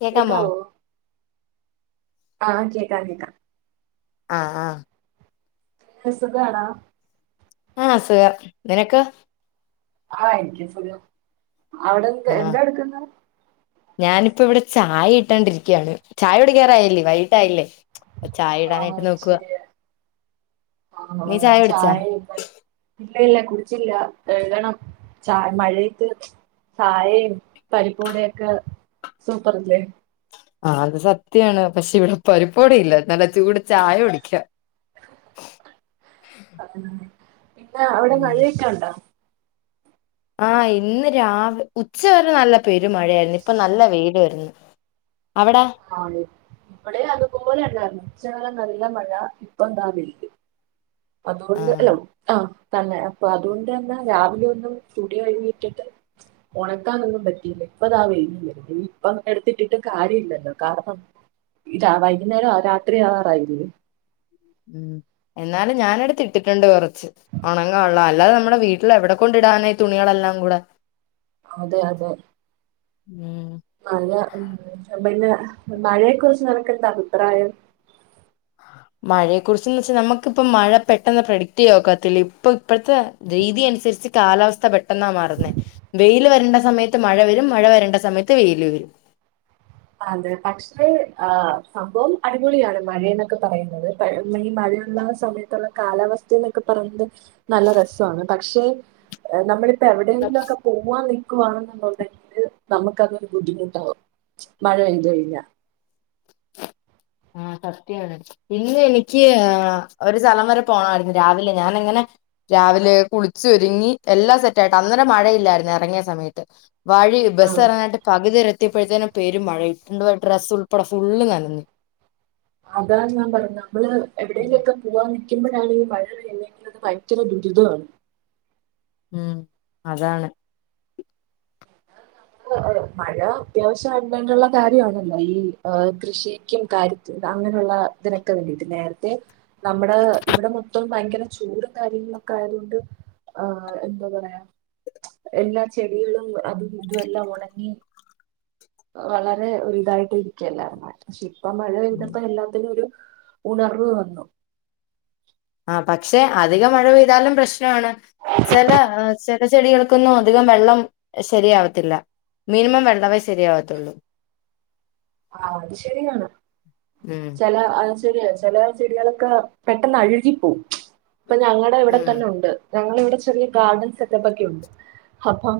കേക്കാമോ കേക്കാവോ ആഹ് കേക്കാം കേക്കാം ആഹ ആഹ സുഖമാണാ ആഹ് സുഖം നിനക്കോ ആഹ എനിക്ക് സുഖം അവിടെന്ത ആഹ് എന്താ എടുക്കുന്നത് ഞാനിപ്പോ ഇവിടെ ചായ ഇട്ടാണ്ടിരിക്കയാണ് ചായ ഇവിടെ കയറായല്ലേ വൈകിട്ട ആായില്ലേ ചായ ഇടാനായിട്ട് നോക്കുക ആഹ ചായ ഇല്ല എഴുതണം ചായ മഴക്ക് ചായയും പരിപ്പോടൊക്കെ സൂപ്പർല്ലേ ആ അത് സത്യാണ് പക്ഷെ ഇവിടെ പരിപ്പോട ഇല്ല നല്ല ചൂട് ചായ കുടിക്കുക അത പിന്നെ അവിടെ ഉം മഴയൊക്കെ ഉണ്ടോ ആഹ് ഇന്ന് രാവ ഉച്ച വരെ നല്ല പെരു മഴയായിരുന്നു ഇപ്പൊ നല്ല വെട് വരുന്നു അവിടാ ആ ഇവിടെ അതൊക്ക പോലെ അല്ലായിരുന്നു ഉച്ച നല്ല മഴ ഇപ്പൊന്താനില് ആഹ് അതുകൊണ്ട്ല്ലോ ആ തന്നെ അപ്പൊ അതുകൊണ്ട് തന്നെ രാവിലെ ഒന്നും സ്റ്റുഡിയോ കഴിയിട്ടിട്ട് ഉണക്കാൻൊന്നും പറ്റിയില്ല ഇപ്പതാ വരില്ല ഇപ്പ എടുത്തിട്ടിട്ട് കാര്യമില്ലല്ലോ കാരണം വൈകുന്നേരം രാത്രി ആകറായില്ലേ ഉ എന്നാലും ഞാന എടുത്ത് ഇട്ടിട്ടുണ്ട് കൊറച്ച് ഉണങ്ങള്ളൻ അല്ല നമ്മുടെ വീട്ടിൽ എവിടെ കൊണ്ട് ഇടാനായിഈ തുണികളെല്ലാം കൂടെ അതെ അതെ ഉം മഴ ഉ പിന്നെ മഴയെ കുുറിച്ച് നിനക്ക എന്ത അഭിപ്രായം മഴയെ കുറിച്ചെന്ന് വെച്ചാൽ നമുക്കിപ്പ മഴ പെട്ടെന്ന് പ്രഡിക്ട് ചെയ്യ നോക്കാത്തില്ല ഇപ്പ ഇപ്പോഴത്തെ രീതി അനുസരി തിരിച്ച് കാലാവസ്ഥ പെട്ടെന്നാ മാറുന്നേ വെയിൽ വരേണ്ട സമയത്ത് മഴ വരും മഴ വരേണ്ട സമയത്ത് വെയിൽ വരും അ അതെ പക്ഷേ ആ സംഭവം അടിപൊളിയാണ് മഴ എന്നൊക്കെ പറയുന്നത് മെയ മഴ സമയത്തുള്ള കാലാവസ്ഥ എന്നൊക്കെ പറയുന്നത് നല്ല രസമാണ് പക്ഷെ നമ്മള ഇപ്പൊ എവിടെയെങ്കിലും ഒക്കെ പോവാൻ നൽക്കുവാണെന്നുണ്ടെങ്കില് നമുക്കതൊരു ബുദ്ധിമുട്ടാാവും മഴ പെയ്തുഴല്ല ആഹ സത്യാണ് പിന്ന എനിക്ക് ഒരു സ്ഥലം വരെ പോണമായിരുന്നു രാവിലെ ഞാാന എങ്ങനെ രാവിലെ കുളിച്ചു ഒരുരുങ്ങി എല്ലാം സെറ്റ ആായിട്ട് അന്നരം മഴയില്ലായിരുന്നു ഇറങ്ങിയ സമയത്ത് വഴി ബസ് ഇറങ്ങാനായിട്ട് പകുതി ഇ എത്തിയപ്പോഴത്തേനും പേും മഴ ഇട്ടുണ്ട് പോ ഡ്രസ്സ് ഉൾപ്പെടെ ഫുള്ള് നനന്ദി അതാ ഞാൻ പറഞ്ഞേ. നമ്മള് ഉം എവിടേങ്കിലൊക്കെ പോവാൻ നി ുമ്പോഴാണെങ്കിൽ പഴല്ലെങ്കിൽ അത് ഭയങ്കര ദുരിതമാണ് ഉം അതാണ് മഴ അത്യാവശ്യം വണ്ടുള്ള കാര്യമാണല്ലോ ഈ കൃഷിക്കും കാര്യത്തിും അങ്ങനെയുള്ള ഇതിനൊക്കെ വേണ്ടിട്ട് നേരത്തെ നമ്മുടെ ഇവിടെ മൊത്തം ഭയങ്കര ചോറും കാര്യങ്ങളൊക്കെ ആയതൊണ്ട് ആ എന്താ പറയാ എല്ലാ ചെടികളും അതും അത എല്ലാം ഉണങ്ങി വളരെ ഒരു ഇതായിട്ട് ഇരിക്കുകല്ലായിാ ശ അ മഴ ഉം പെയ്തത്ത എല്ലാത്തിനും ഒരു ഉണർവ് വന്നു ആ പക്ഷെ അധിക മഴ പെയ്താലും പ്രശ്നമാണ് ചില ചില ചെടികൾ അ വെ ശരിയാല്ല മിന ഉള്ളവേ ശരിയാവാത്തുള്ളൂ ആ അത് ശരിയാണ് ഉം ചില അ ശെരിയ ചില ചെടികളൊക്കെ പെട്ടെന്ന് അഴുകിപ്പോവും ഇപ്പൊ ഞങ്ങളുടെ ഇവിടെ ഉം തന്നെ ഉണ്ട് ഞങ്ങള ഇവിടെ ചെറിയ ഗാർഡൻസ് ഒക്കൊക്കെ ഉണ്ട് അപ്പം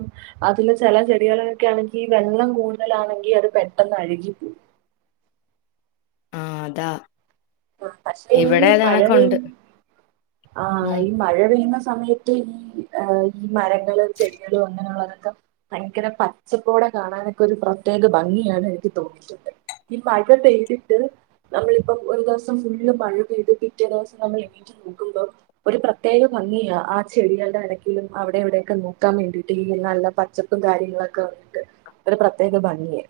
അതില് ചില ചെടികളൊക്കെ ആണെങ്കിൽ വെള്ളം കൂടുതലാണെങ്കി അത് പെട്ടെന്ന്ഴുകി ആഹ അതാ ആ പക്ഷെ ഈ ഇവിടെ അത് മഴ പെയ കണക്കുണ്ട് ആ ഉം ഈ മഴ പെയ്യുന്ന സമയത്ത് ഈ ഈ മരങ്ങള് ചെടികള അങ്ങനെയുള്ള ഭയങ്കര പച്ചപ്പോടെ കാണാനൊക്കെ ഒരു പ്രത്യേക ഭംഗിയാണ് എനിക്ക് തോന്നിയിട്ടുണ്ട് ഈ മഴ പെയ്തിട്ട് നമ്മളിപ്പം ഒരു ദിവസം ഫുള്ള് മഴ പെയ്ത് പിറ്റേ ദിവസം നമ്മൾ എണീറ്റ് നോക്കുമ്പോൾ ഒരു പ്രത്യേക ഭംഗിയാ ആ ചെടി ടെ എടക്കിലും അവിടെ എവിടെയൊക്കെ നോക്കാൻ വേണ്ടിട്ട്ങ്കിൽ നല്ല പച്ചപ്പും കാര്യങ്ങളൊക്കെ വന്നിട്ട് ഒരു പ്രത്യേക ഭംഗിയ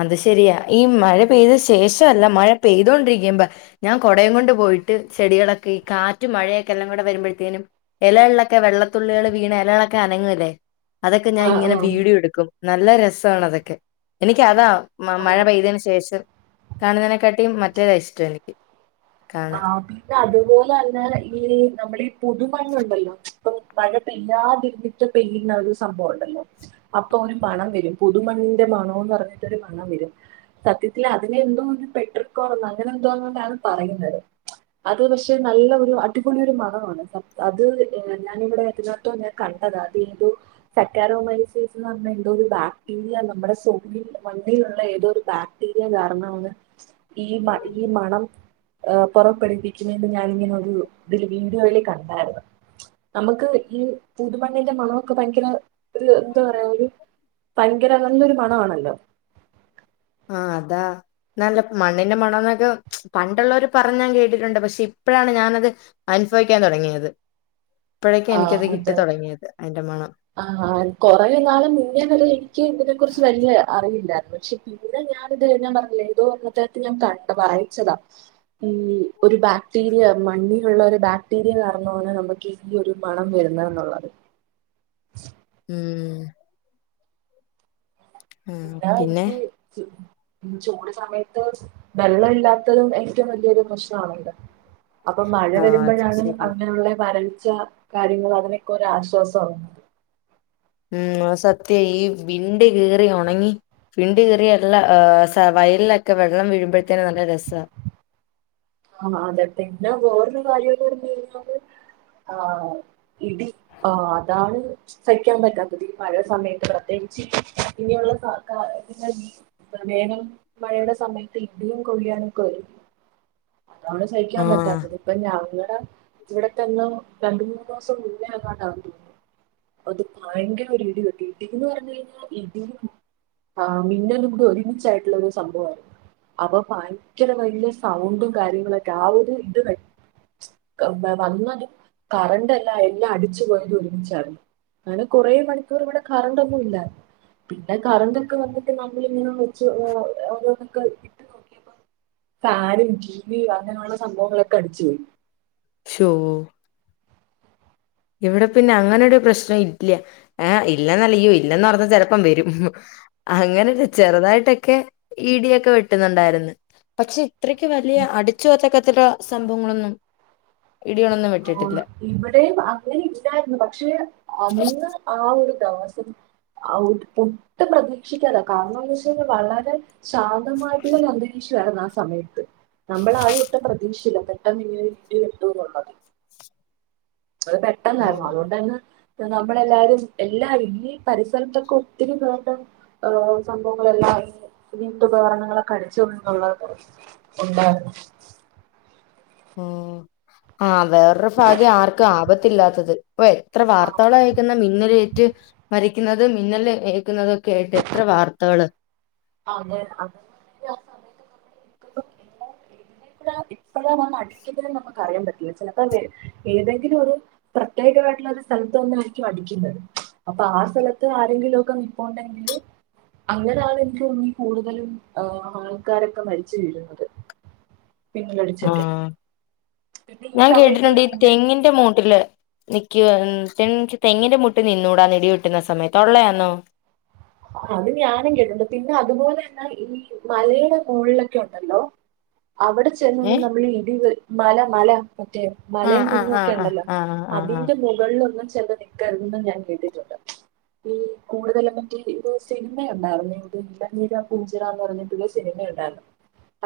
അത് ശരിയാ ഈ മഴ പെയ്ത ശേഷമല്ല മഴ പെയ്തോണ്ടിരിക്കുമ്പോ ഞാൻ കുടയും കൊണ്ട് പോ പോയിട്ട് ചെടികളൊക്കെ ഈ കാറ്റും മഴയൊക്കെ എല്ലാം കൂടെ വരുമ്പഴത്തേനും ഇലകള്ളൊക്കെ വെള്ളത്തുള്ളികൾ വീണ ലകളൊക്കെ അനങ്ങല്ലേ അതൊക്കെ ഞാൻ ഇങ്ങനെ ആഹ് വീടിയൊ എടുക്കും നല്ല രസമാണ് അതൊക്കെ എനിക്ക് അതാ മ മഴ ആഹ് പെയ്തന് ശേഷം കാണുന്നതിനെക്കാട്ടിയും മറ്റേത ഇഷ്ടം എനിക്ക് ആ കാണാൻ. പിന്നെ അതുപോലെ തന്നെ ഈ നമ്മളീ പുതുമണ്ണുണ്ടല്ലോ മഴ പെയ്യാതിരുന്നിട്ട് പെയ്യുന്ന ഒരു സംഭവം ഉണ്ടല്ലോ അപ്പൊ ഒരു മണം വരും പുതുമണ ന്റെ മണോന്ന് പറഞ്ഞിട്ട് മണം വരും സത്യത്തി അതിനെ എന്തോ പെട്രികോൾ അങ്ങനെ എന്തോന്നണ്ടാണ് പറയുന്നത് അത് പക്ഷെ നല്ല ഒരു അടിപൊളി ഒരു മണമാണ് അത് ഞാനിവിടെ എതിനോട്ടം ഞാൻ കണ്ട ത അത് ഇതും സക്കരോമൈസെറ്റ് എന്ന് പറഞ്ഞ എന്തോ ഒരു ബാക്ടീരിയ നമ്മ സോപ്പിൽ മണ്ണിൽ ള്ള ഏതോരു ബാക്ടീരിയ കാരണമാണ് ഈ മ ഈ മണം ഏ പുറപ്പെടുപ്പിക്കുന്നുണ്ട ഞാനിങ്ങനെ ഒരു ഇതില് വീഡിയോയില് കണ്ടായിരുന്നു നമുക്ക് ഈ പുതു മണ്ണിന്റെ മണൊക്കെ ഭയങ്കര ഒരു എന്താ പറയാ ഒരു ഭയങ്കര നല്ലൊരു മണ ആണല്ലോ ആ അതാ നല്ല മണ്ണിന്റെ മണന്നൊക്കെ പണ്ടുള്ളവര് പറഞ്ഞ ഞാൻ കേട്ടിട്ടുണ്ട് പക്ഷെ ഇപ്പോഴാണ് ഞാനത് അനുഭവിക്കാൻ തുടങ്ങിയത് ഇപ്പോഴേക്കും എനിക്കത് കിട്ടി തുടങ്ങിയത് അതിന്റെ മണം ആ കൊറേ നാള് മുന്നെന്നൊരു എനിക്ക് ഇതിനെ കുറിച്ച് വല്യ അറി [unintelligible] പക്ഷെ ഇവ്ടെ ഞാനിത് [unintelligible] പറഞ്ഞില്ലേ ഏതോ [unintelligible] ഞാൻ കണ്ട് വായിച്ചതാ ഈ ഒരു ബാക്ടീരിയ മണ്ണിലുള്ള ഒരു ബാക്ടീരിയ കാരണമാണ് നമുക്ക് ഈ ഈ ഒരു മണം വരുന്നെന്നു ള്ളത് ഉം പിന്നെ [unintelligible] ക്കീ ച് ചൂട് സമയത്ത് വെള്ളല്ലാത്തതും ഏറ്റവും വലിയൊരു പ്രശ്നാണല്ലോ അപ്പൊ മഴ ആഹ് അത് വരുമ്പോഴാണ് ശരിയാ അങ്ങനെയുള്ള വര ൾച്ച കാര്യങ്ങൾ അതിനൊക്കെ ഒരാശ്വാസാകുന്നത് ഉം സത്യ ഈ വിണ്ട് കീറി ഒണങ്ങി വിണ്ട് കീറി എല്ലാം സ വയൽലൊക്കെ വെള്ളം വീഴുമ്പോഴത്തേനും നല്ല രസാ ആ അതെ പിന്നെ വേറൊരു കാര്യംന്ന് പറഞ്ഞ് കയ്ഞ്ഞാല് ആ ഇടി ആ അതാണ് സയ്ക്കാൻ പറ്റാത്തത് ഈ മഴ സമയത്ത് പ്രത്യേകി ച്ച് ഇനിയുള്ള സർക്കാറ് വീ പ്രമേഹം മഴയ്ടെ സമയത്ത് ഇടിയും കൊ [unintelligible] അതാണ് സഹിക്കാൻ ആഹ് പറ്റാത്തത് ഇപ്പൊ ഞങ്ങടെ ഇവിടെ തന്ന രണ്ട് മൂന്നൂസം മുന്നേ എങ്ങാണ്ടാണെന്ന് തോന്നു അത് ഭയങ്കര ഒരു ഇടിവെട്ടി ഇടീന്ന് പറഞ്ഞയ്ഴിഞ്ഞാ ഇടിയും ആ മിന്നലും കൂടെ ഒരുമിച്ചായിട്ടുള്ള ഒരു സംഭവായ്ര്ന്നു അപ്പൊ ഭയങ്കര വലിയ സൗണ്ടും കാര്യങ്ങളൊക്കെ ആ ഒരു ഇത് കഴി വന്നാലും കറണ്ടല്ല എല്ലാം അടിച്ചുപോയത് ഒരുമിച്ചായിര്ന്നു അങ്ങനെ കുറേ മണിക്കൂർ ഇവിടെ കറണ്ടൊന്നും ഇല്ല പിന്നെ കറണ്ടക്കെ വന്നിട്ട് നമ്മളിങ്ങനെ ഓരോന്നൊക്ക ഇട്ട് നോക്കിയപ്പോ താര വീ അങ്ങനെയുള്ള സംഭവങ്ങളൊക്കെ അടിച്ച് പോയി ശോ ഇവിടെ പിന്നെ അങ്ങനൊരു പ്രശ്നം ഇല്ല ഏ ഇല്ലന്നല്ലിയോ ഇല്ലന്ന് പറഞ്ഞാ ചെലപ്പം വരും അങ്ങനെല്ല ചെറ്തായിട്ടെക്കെ ഇടിയൊക്കെ വെട്ട്ന്ന്ണ്ടായിര്ന്ന് പക്ഷെ അത്രയ്ക്ക് വലിയ അടിച്ച് വച്ചകത്തക്ക സംഭവങ്ങളൊന്നും ഇടികളൊന്നും ആ വെട്ടിട്ടില്ല ഇവിടെയും അങ്ങനെ ഇല്ലായിര്ന്നു പക്ഷെ അന്ന് ആ ഒരു ദെവസം ആ ഒ ഒട്ടും പ്രതീക്ഷിക്കാതാ കാരണംന്ന് വെച്ച് കഴിഞ്ഞാൽ വളരെ ശാന്തമായിട്ട്ള്ളൊരു അന്തരീക്ഷ ആയിര്ന്ന് ആ സമയത്ത് നമ്മൾ ആരും ഒട്ടും പ്രതീക്ഷില്ല പെട്ടെന്നിങ്ങെനെ ടി വെട്ടുന്നുള്ളത് അത് പെട്ടെന്നായിര്ന്നു ഉം അത്കൊണ്ടന്നെ നമ്മളെല്ലാരും എല്ലാരും ഈ പരിസരത്തൊക്കെ ഒത്തിരി പേര്ടെ സംഭവങ്ങളെല്ലാം വീട്ടുപകരണങ്ങളൊക്കെ അടിച് പോയിന്നുള്ളെ ഉണ്ടായിര്ന്നു ഉം ആ വേറൊരു ഫാഗ്യം ആർക്കും ആപത്തില്ലാത്തത് ഓ എത്ര ആ വാർത്തകളാ കേക്ക്ന്നേ മിന്നലേറ്റ് മരി- ന്നത് മിന്നല് ഏക്കുന്നതൊക്കേയ്ട്ട് എത്ര വാർത്തകള് അതെ അത [unintelligible] ഇപ്പഴാണ് അടിക്കുന്നത് നമുക്ക് അറിയാൻ പറ്റില്ല ചിലപ്പോ ഏതെങ്കിലും ഒരു പ്രത്യേകമായിട്ട്ള്ള ഒരു സ്ഥലത്ത് വന്നായിരിക്കും അടിക്കുന്നത് അപ്പൊ ആ സ്ഥലത്ത് ആരെങ്കിലും ഒക്കെ നിപ്പോണ്ടെങ്കില് അങ്ങനെയാണ് എനിക്ക് തോന്നുന്നീ കൂടുതലും ആൾക്കാരൊക്കെ മരിച്ച് വീഴ്ന്നത് ആ പിന്നെ ഈ ഞാൻ സമയത്ത് കേട്ടിട്ട്ണ്ട് ഈ മിന്നൽ തെങ്ങിന്റെ മൂട്ടില് നി ക്യോ തെങ്ങിന്റെ മൂട്ട് നിന്നൂടാന്ന് ഇടി വെട്ട്ന്ന സമയത്ത് ഒള്ളയാന്നോ അത് ഞാനും കേട്ടുണ്ട് പിന്നെ അതുപോലെന്നെ ഈ മലയ്ടെ മോൾലൊക്കെ ഒണ്ടല്ലോ അവിടെ ഏ ചെന്നൊന്നും നമ്മള് ഇടി വെ മല മല മറ്റേ ആഹ് മലയും ആഹ് കുന്നുമൊക്കെ ആഹ് ഒണ്ടല്ലോ ആഹ് ആഹ് ആഹ് ആഹ് അതിന്റെ മുകളിലൊന്നും ചെന്ന് നിക്കര്തെന്നും ഞാൻ കേട്ടിട്ടുണ്ട് ഈ കൂടുതലൊന്നും സിനിമയുണ്ടാറ്ന്നേ ഇത് ഇളനീര പൂഞ്ചിറ എന്ന് പറഞ്ഞിട്ടൊരു സിനിമയുണ്ടാറ്ന്നു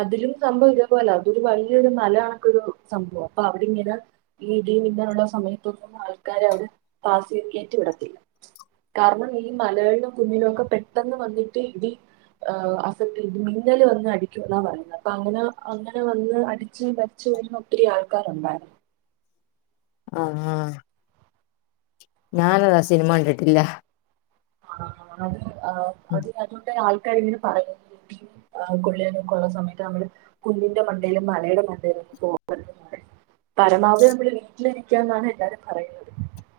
അതിലും സംഭവം ഇതേ പോലാ അതൊരു വലിയൊരു മല കണക്കൊരു സംഭവം അപ്പൊ അവിടെ ഇങ്ങന ഇടി ധാനുള്ള സമയത്തൊന്നും ആൾക്കാരെ അവര് ഫാസിൽ കേറ്റി വിടത്തില്ല കാരണം ഈ മലകളിലും കുന്നിലും ഒക്കെ പെട്ടെന്ന് വന്നിട്ട് ഇടി അഫക്ട് മിന്നല് വന്ന് അടിക്കും ന്നാ പറയുന്നത് അപ്പ അങ്ങനെ അങ്ങനെ വന്ന് അടിച്ച് [unintelligible] രുന്ന ഒത്തിരി ആൾക്കാരുണ്ടായേ ആ ആ ഞാനതാ സിനിമ കണ്ടിട്ടില്ല ആ അത് അത് അതിന്റെ ങ്ങനെ പറയ കൊുള്ളൊക്കെള്ള സമയത്ത് നമ്മള് കുഞ്ഞിന്റെ മണ്ടയിലും മലയുടെ മണ്ടയിലും ഓ പണ്ട് പരമാവ്ധി മ്മള് വീട്ടിലിരിക്കാന്നാണ് എല്ലാരും പറയുന്നത്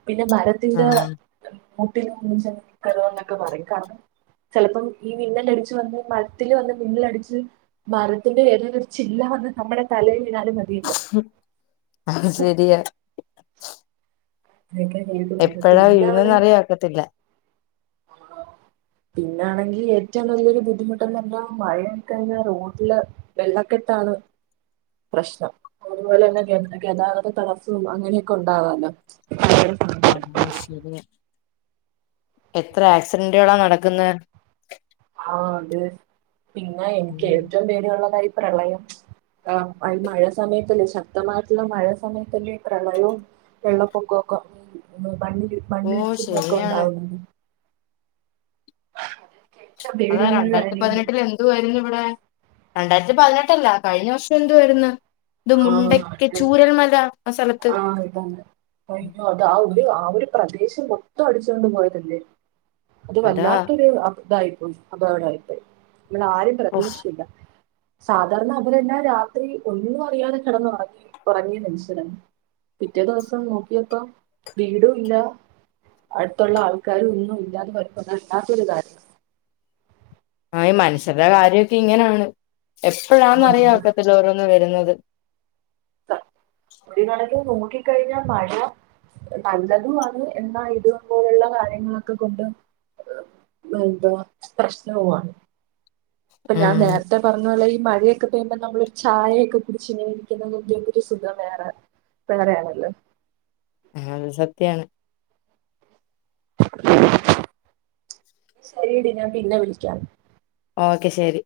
പിന്നെ മരത്തിന്റെ ആഹ് [unintelligible] പറയും കാരണം ചിലപ്പം ഈ മിന്നല അടിച്ച്ു വന്ന് മരത്തില്ൽ വന്ന് മിന്നലടിച്ച് മരത്തിന്റെ ഏതെലൊരു ഒരു ചില്ല അത് നമ്മുടെ തലയിൽവീണാലും മതിയല്ലോ. അത് ശരിയ. അതൊക്കെ കേൾക്കുന്നുണ്ട് എപ്പോഴാ വീഴുക എന്നറിയാഒക്കത്തില്ല. [unintelligible] പിന്നണെങ്കി ഏറ്റവും വലിയൊരു ബുദ്ധിമുട്ട [unintelligible] മഴയൊകെ റോട്ടില് വെള്ളകെ ട്ടാണ് പ്രശ്നം അതുപോലെ ന്നെ ഗ ഗതാഗത തടസ്സും അങ്ങനെയൊക്കെ ഒണ്ടാവാന്ന് ആഹ ശരിയ എത്ര ആക്സിഡന്റുകളാ നടക്കുന്നെ. ആ അത് പിന്നെ എനിക്ക് ഉം ഏറ്റവും പേടിയുള്ളതാ ഈ പ്രളയം. ആ മഴ സമയത്തല്ലേ ശക്തമായിട്ടുള്ള മഴ സമയത്തല്ലേ പ്രളയോം വെള്ളപ്പൊകോകോ മണ്ണില് ഓ മണ്ണിടിച്ചിലൊക്കെ ശരിയാണ് ഉണ്ടാാവുന്നു. ഏറ്റവും അതാ പേടിയുള്ളൊരു രണ്ടായിരത്തി കാര്യാണ് പതിനെട്ടിൽ എന്തു ആരുന്നു ഇവിടെ? രണ്ടായിരത്തി പതിനെട്ടല്ല കഴിഞ്ഞ വർഷം എന്തുവാരുന്ന് ആഹ് അതെ [unintelligible] ആ സ്ഥലത്ത് ആ ഒരു പ്രദേശം മൊത്തം അടിചോണ്ട് പോയതല്ലേ അത് അതാ വല്ലാത്തൊരു ഇതായിപ്പും അതവാടായി പോയി മ്മൾ ആരേം ഓ പ്രതീക്ഷിച്ചില്ല. സാധാരണ അവരെല്ലാ രാത്രി ഒന്നും അറിയാതെ കിടന്ന് ഉറങ്ങി ഉറങ്ങി [unintelligible] പിറ്റേ ദിവസം നോക്കിയപ്പം വീടുല്ല അടുത്തുള്ള ആൾക്കാര് ഒന്നും ഇല്ലാതെ [unintelligible] കാരണം ആ ഈ മനുഷ്യരുടെ കാര്യമൊക്കെ ഇങ്ങനാണ് എപ്പഴാന്നറിയോ കാര്യമാണ് ഒക്കത്തിലും ഓരോന്ന് വരുന്നത് [inaudible] ഒരു കണക്കി നോക്കിക്കഴിഞ്ഞാ മഴ നല്ലതുമാണ് എന്ന ഇതു പോലുള്ള കാര്യങ്ങളൊക്കെ കൊണ്ട് [unintelligible] പ്രശ്നവുആണ് അപ്പൊ ഞാൻ ഉം നേരത്തെ പറഞ്ഞോലെയി മഴയൊക്കെ പെയ്യുമ്പോ നമ്മള ഒരു ചായൊക്കെ കുടിച്ചുണിരിക്കുന്ന [unintelligible] ഒരു സുഖം വേറെ വേറെയാണല്ലോ ആ അത് സത്യാണ്. ശരിടി ഞാൻ പിന്നെ വിളിക്കാം. ഓക്കെ ശരി.